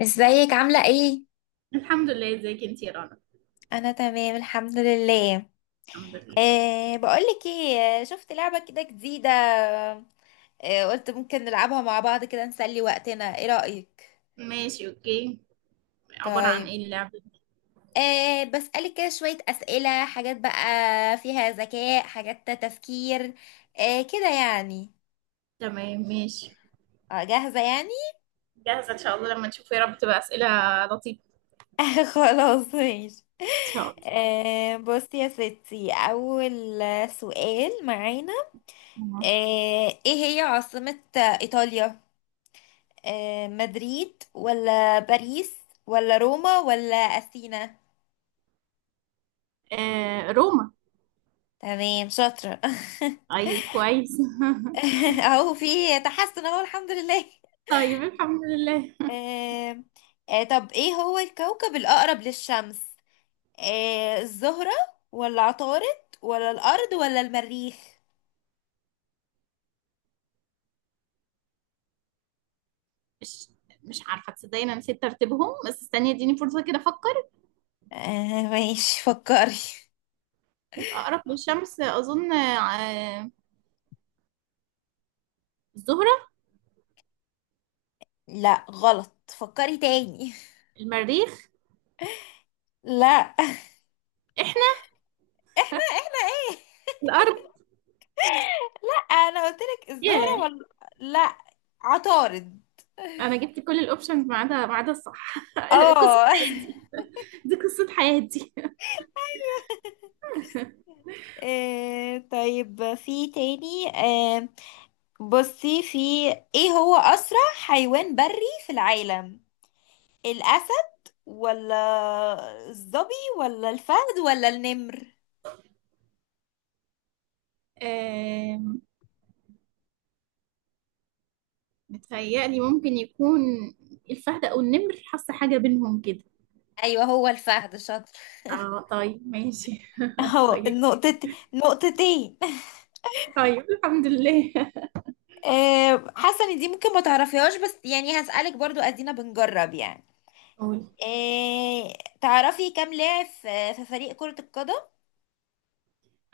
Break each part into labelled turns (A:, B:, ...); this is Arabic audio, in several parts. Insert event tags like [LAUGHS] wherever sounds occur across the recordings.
A: ازيك عاملة ايه؟
B: الحمد لله. ازيك انتي يا رنا؟
A: انا تمام الحمد لله.
B: الحمد لله.
A: بقولك ايه، شفت لعبة كده جديدة. قلت ممكن نلعبها مع بعض كده، نسلي وقتنا. ايه رأيك؟
B: ماشي اوكي. عبارة عن
A: طيب.
B: ايه اللعبة دي؟
A: بسألك كده شوية أسئلة، حاجات بقى فيها ذكاء، حاجات تفكير، كده يعني.
B: تمام ماشي.
A: جاهزة يعني.
B: جاهزة ان شاء الله، لما نشوف يا رب تبقى اسئلة لطيفة.
A: [LAUGHS] خلاص ماشي.
B: ان شاء الله.
A: بصي يا ستي، أول سؤال معانا.
B: تمام.
A: أه ايه هي عاصمة إيطاليا؟ مدريد ولا باريس ولا روما ولا أثينا؟
B: آه، روما.
A: تمام، شاطرة. [LAUGHS]
B: طيب كويس.
A: اهو في تحسن، اهو الحمد لله.
B: [LAUGHS] طيب الحمد لله.
A: آه، طب ايه هو الكوكب الأقرب للشمس؟ الزهرة ولا عطارد ولا الأرض ولا المريخ؟
B: مش مش عارفة تصدقيني، انا نسيت ترتيبهم، بس استني اديني فرصة كده افكر.
A: [LAUGHS] ماشي، فكري.
B: الاقرب للشمس اظن آه الزهرة.
A: لا غلط، فكري تاني.
B: المريخ.
A: لا. [LAUGHS]
B: احنا.
A: احنا ايه؟
B: الارض.
A: انا قلت لك الزهرة
B: ياه،
A: ولا؟ لا، عطارد.
B: انا جبت كل الاوبشنز ما عدا الصح. [LAUGHS] قصة
A: اه.
B: حياتي. دي قصة حياتي.
A: [LAUGHS] طيب، في تاني. بصي، في ايه هو اسرع حيوان بري في العالم؟ الاسد ولا الظبي ولا الفهد ولا النمر؟
B: آم، متهيألي ممكن يكون الفهد أو النمر، حاسة حاجة بينهم كده.
A: ايوه، هو الفهد، شاطر.
B: اه طيب ماشي. [LAUGHS]
A: اهو
B: طيب.
A: النقطة، نقطتين.
B: طيب الحمد لله.
A: [LAUGHS] حاسه ان دي ممكن ما تعرفيهاش، بس يعني هسألك برضو، ادينا بنجرب يعني.
B: قول.
A: آه، تعرفي كام لاعب في فريق كرة القدم؟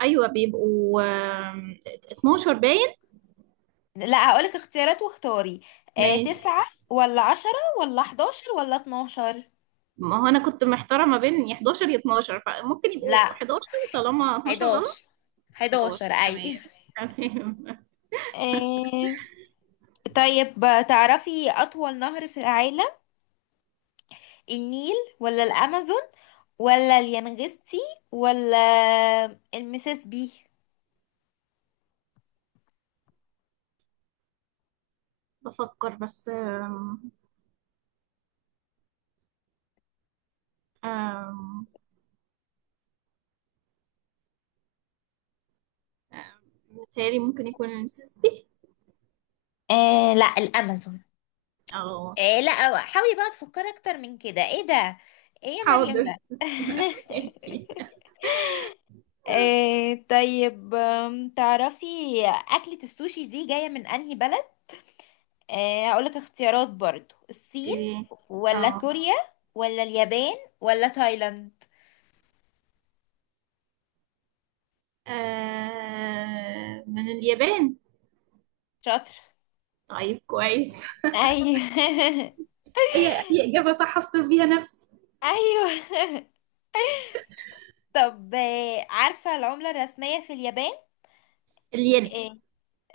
B: أيوة بيبقوا 12 باين.
A: لا، هقولك اختيارات واختاري.
B: ماشي.
A: تسعة ولا 10 ولا 11 ولا 12؟
B: ما هو أنا كنت محتارة ما بين يا 11 يا 12، فممكن
A: لا،
B: يبقوا 11 طالما 12 غلط.
A: حداشر، حداشر،
B: 11
A: أي.
B: تمام. تمام. [LAUGHS]
A: آه، طيب، تعرفي أطول نهر في العالم؟ النيل ولا الأمازون ولا اليانغستي ولا المسيسيبي؟
B: بفكر بس آم، آم، آم، متهيألي ممكن يكون المسيسيبي.
A: لا، الأمازون.
B: اه
A: لا، حاولي بقى تفكري أكتر من كده، ايه ده؟ ايه يا مريم
B: حاضر.
A: ده؟
B: [LAUGHS] ماشي.
A: [LAUGHS] إيه، طيب. تعرفي أكلة السوشي دي جاية من أنهي بلد؟ إيه، أقولك اختيارات برضو. الصين
B: اوكي.
A: ولا
B: اه.
A: كوريا ولا اليابان ولا تايلاند؟
B: آه، من [LAUGHS] اليابان.
A: شاطر.
B: طيب كويس.
A: أيوه. [LAUGHS]
B: اي اي اجابه صح اصطر بيها نفسي.
A: أيوه. طب، عارفة العملة الرسمية في اليابان؟
B: الين.
A: إيه،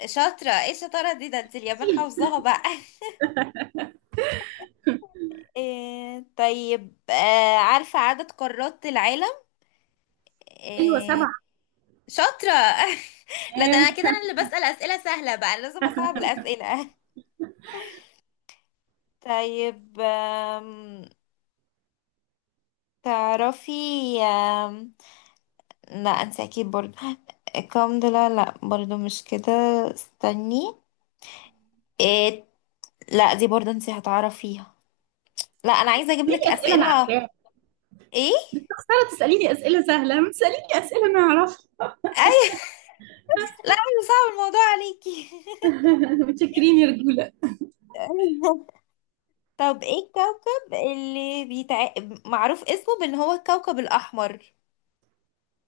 A: شاطرة، ايه الشطارة دي؟ ده انت اليابان
B: ماشي.
A: حافظاها بقى. [LAUGHS] إيه، طيب. عارفة عدد قارات العالم؟
B: ايوه
A: إيه،
B: سبعه.
A: شاطرة. [LAUGHS] لا ده انا
B: تمام.
A: كده، انا اللي بسأل اسئلة سهلة بقى، أنا لازم اصعب الاسئلة. [LAUGHS] طيب. تعرفي. أم... لا انت اكيد برضو الكم ده، لا لا برضو مش كده، استني. إيه، لا دي برضو انت هتعرفيها. لا، انا عايزة اجيب
B: ليه
A: لك
B: اسئله انا
A: اسئلة.
B: عارفاها؟
A: ايه،
B: انا تساليني اسئله سهله، ما تساليني اسئله انا اعرفها.
A: اي. [LAUGHS] لا، انا صعب الموضوع عليكي. [LAUGHS]
B: [LAUGHS] متشكرين يا رجوله.
A: طب ايه الكوكب اللي معروف اسمه بان هو الكوكب الاحمر؟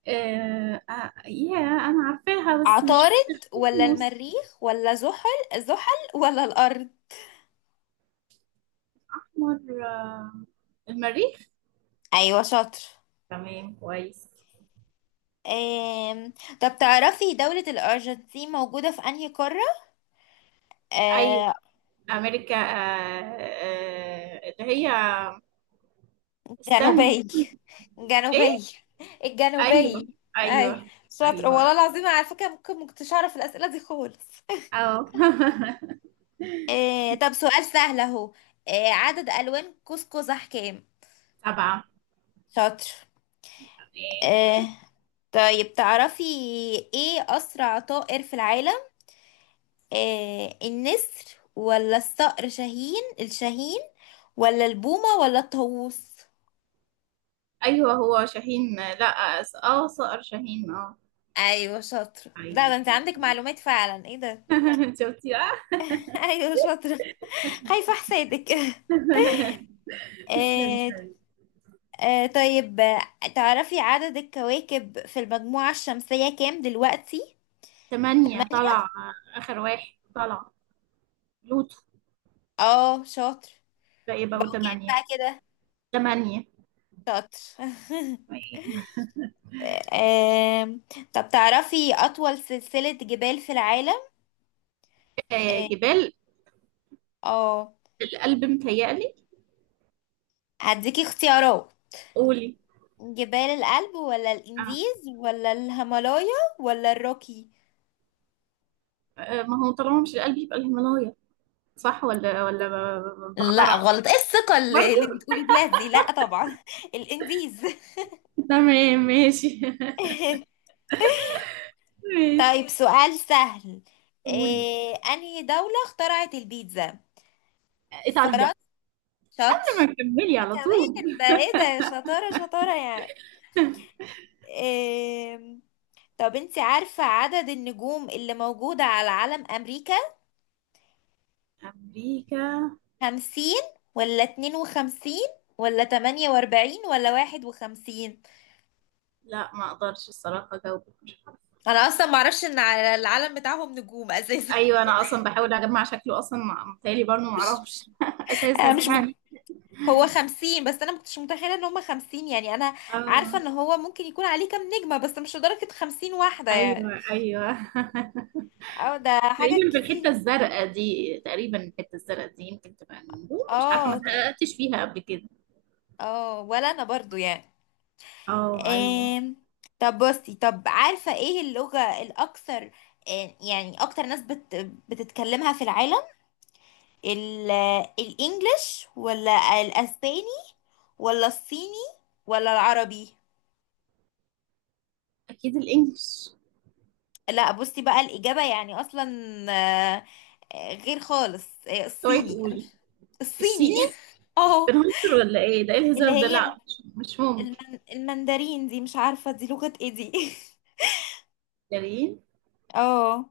B: يا انا عارفاها بس مش
A: عطارد
B: فاكرة
A: ولا
B: اسمه.
A: المريخ ولا زحل ولا الأرض؟
B: استحمر، آه، المريخ.
A: أيوة، شاطر.
B: تمام كويس.
A: آم... طب تعرفي دولة الأرجنتين موجودة في أنهي قارة؟
B: ايوه
A: آه...
B: امريكا، اللي هي، استني.
A: جنوبية،
B: ايه.
A: جنوبية،
B: ايوه.
A: الجنوبية، أي.
B: ايوه.
A: شاطر،
B: ايوه.
A: والله العظيم، على فكرة ممكن مكنتش أعرف الأسئلة دي خالص.
B: اه. [LAUGHS]
A: طب سؤال سهل أهو. عدد ألوان قوس قزح كام؟
B: سبعة.
A: شاطر.
B: ايه.
A: آه... طيب، تعرفي إيه أسرع طائر في العالم؟ النسر ولا الصقر شاهين، الشاهين ولا البومة ولا الطاووس؟
B: ايوه هو شاهين، لا س- اه صقر شاهين اه.
A: ايوه شاطرة، لا ده انت
B: ايوه.
A: عندك معلومات فعلا، ايه ده.
B: [LAUGHS] شفتي بقى.
A: [LAUGHS] ايوه شاطرة، خايفة حسادك. [LAUGHS]
B: [LAUGHS] تسلمي.
A: آه طيب تعرفي عدد الكواكب في المجموعة الشمسية كام دلوقتي؟
B: تمانية طلع.
A: تمانية،
B: اخر واحد طلع لوتو،
A: اه شاطر.
B: ده يبقوا
A: بقوا كام
B: تمانية.
A: بقى كده؟
B: تمانية.
A: شاطر. [LAUGHS] آم، طب تعرفي أطول سلسلة جبال في العالم؟
B: آه،
A: اه.
B: جبال
A: آه،
B: القلب متهيألي.
A: هديكي اختيارات.
B: قولي.
A: جبال الألب ولا
B: آه،
A: الإنديز ولا الهيمالايا ولا الروكي؟
B: آه، ما هو طالما مش القلب يبقى الهيمالايا. صح؟ ولا
A: لا
B: بخترع.
A: غلط، ايه الثقة
B: برضه
A: اللي بتقولي بيها دي، لا طبعا. [LAUGHS] الإنديز.
B: تمام ماشي.
A: [LAUGHS]
B: [LAUGHS]
A: طيب
B: ماشي.
A: سؤال سهل.
B: قول.
A: إيه أنهي دولة اخترعت البيتزا؟
B: إيطاليا.
A: فرنسا؟ شاطر.
B: قبل ما تكملي
A: ده
B: على طول.
A: كمان ده، ايه ده، شطارة شطارة يعني. إيه، طب انت عارفة عدد النجوم اللي موجودة على علم أمريكا؟
B: أمريكا.
A: 50 ولا 52 ولا 48 ولا 51؟
B: لا ما أقدرش الصراحة أجاوبك، مش عارفة.
A: انا اصلا معرفش ان على العلم بتاعهم نجوم اساسا.
B: أيوة أنا أصلا بحاول أجمع شكله أصلا، متهيألي برضه
A: [LAUGHS]
B: ما
A: مش.
B: أعرفش [LAUGHS] أساسا
A: مش
B: يعني.
A: هو 50 بس انا مكنتش متخيلة ان هما 50 يعني. انا عارفة ان
B: آه.
A: هو ممكن يكون عليه كام نجمة، بس مش لدرجة 50 واحدة يعني.
B: أيوة أيوة. [LAUGHS]
A: اه ده حاجة
B: تقريبا في الحتة
A: كتير.
B: الزرقاء دي، تقريبا الحتة الزرقاء دي يمكن تبقى النجوم، مش عارفة ما
A: اه
B: اتحققتش فيها قبل كده.
A: اه، ولا انا برضو يعني.
B: اه ايوه.
A: آم... طب بصي، طب عارفة ايه اللغة الاكثر، يعني اكتر ناس بتتكلمها في العالم. ال الانجليش ولا الاسباني ولا الصيني ولا العربي؟
B: اكيد الانجليش.
A: لا بصي بقى الاجابه يعني اصلا، آه، غير خالص،
B: اوعي
A: الصيني، انا مش،
B: تقولي
A: الصيني.
B: الصيني.
A: [LAUGHS] اه،
B: بنهزر ولا ايه ده؟ ايه
A: اللي
B: الهزار ده؟
A: هي
B: لا مش ممكن.
A: المندرين دي، مش عارفه دي لغه ايه دي.
B: جميل.
A: [LAUGHS] اه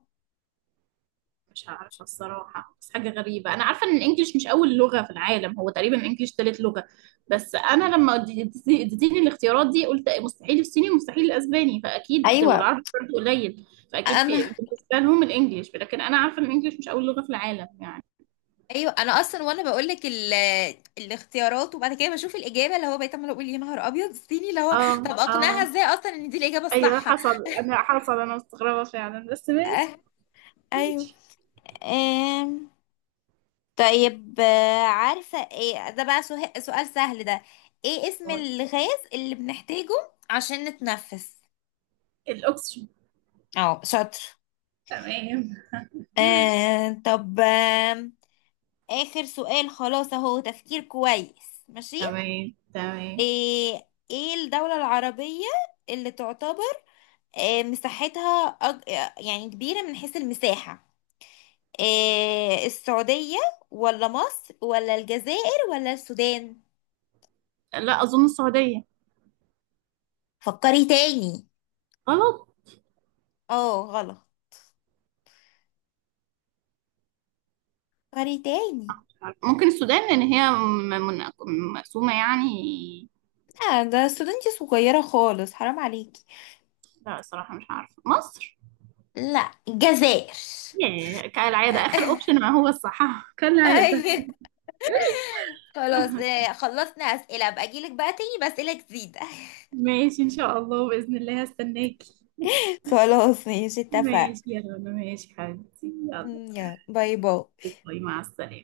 B: مش عارفه الصراحه، بس حاجه غريبه، انا عارفه ان الانجليش مش اول لغه في العالم، هو تقريبا الانجليش تالت لغه. بس انا لما اديتيني الاختيارات دي قلت مستحيل الصيني ومستحيل الاسباني، فاكيد
A: ايوه
B: والعربي برضه قليل. فاكيد
A: انا.
B: في بالنسبه لهم الانجليش، لكن انا عارفه ان الانجليش مش اول لغه في العالم يعني.
A: [LAUGHS] ايوه انا اصلا وانا بقول لك الاختيارات وبعد كده بشوف الاجابه، اللي هو بقيت عماله اقول يا نهار ابيض، الصيني اللي هو. طب
B: اه اه.
A: اقنعها ازاي اصلا ان دي الاجابه
B: ايوه
A: الصح؟
B: حصل. انا مستغربه فعلا بس ماشي.
A: أه. ايوه.
B: ماشي.
A: آم، طيب عارفة ايه ده بقى، سؤال سهل ده. ايه اسم الغاز اللي بنحتاجه عشان نتنفس؟
B: الاوكسجين.
A: اه، شاطر.
B: تمام
A: طب آخر سؤال خلاص اهو، تفكير كويس، ماشي.
B: تمام. تمام.
A: ايه الدولة العربية اللي تعتبر مساحتها، يعني كبيرة من حيث المساحة؟ السعودية ولا مصر ولا الجزائر ولا السودان؟
B: لا أظن السعودية.
A: فكري تاني.
B: غلط.
A: اه غلط. فري تاني.
B: ممكن السودان، لأن هي مقسومة يعني.
A: لا ده استودنتي صغيرة خالص، حرام عليكي.
B: لا الصراحة مش عارفة. مصر؟
A: لا، الجزائر.
B: ياه، كالعادة آخر
A: [LAUGHS]
B: أوبشن ما هو الصح. [LAUGHS] كالعادة.
A: ايوه. خلاص، خلصنا أسئلة بقى، أجيلك بقى تاني بأسئلة جديدة.
B: ماشي إن شاء الله، بإذن الله هستناكي.
A: [LAUGHS] خلاص ماشي، اتفقنا.
B: ماشي يا رنا، ماشي حبيبتي، يلا.
A: يلا، باي باي.
B: باي مع السلامة.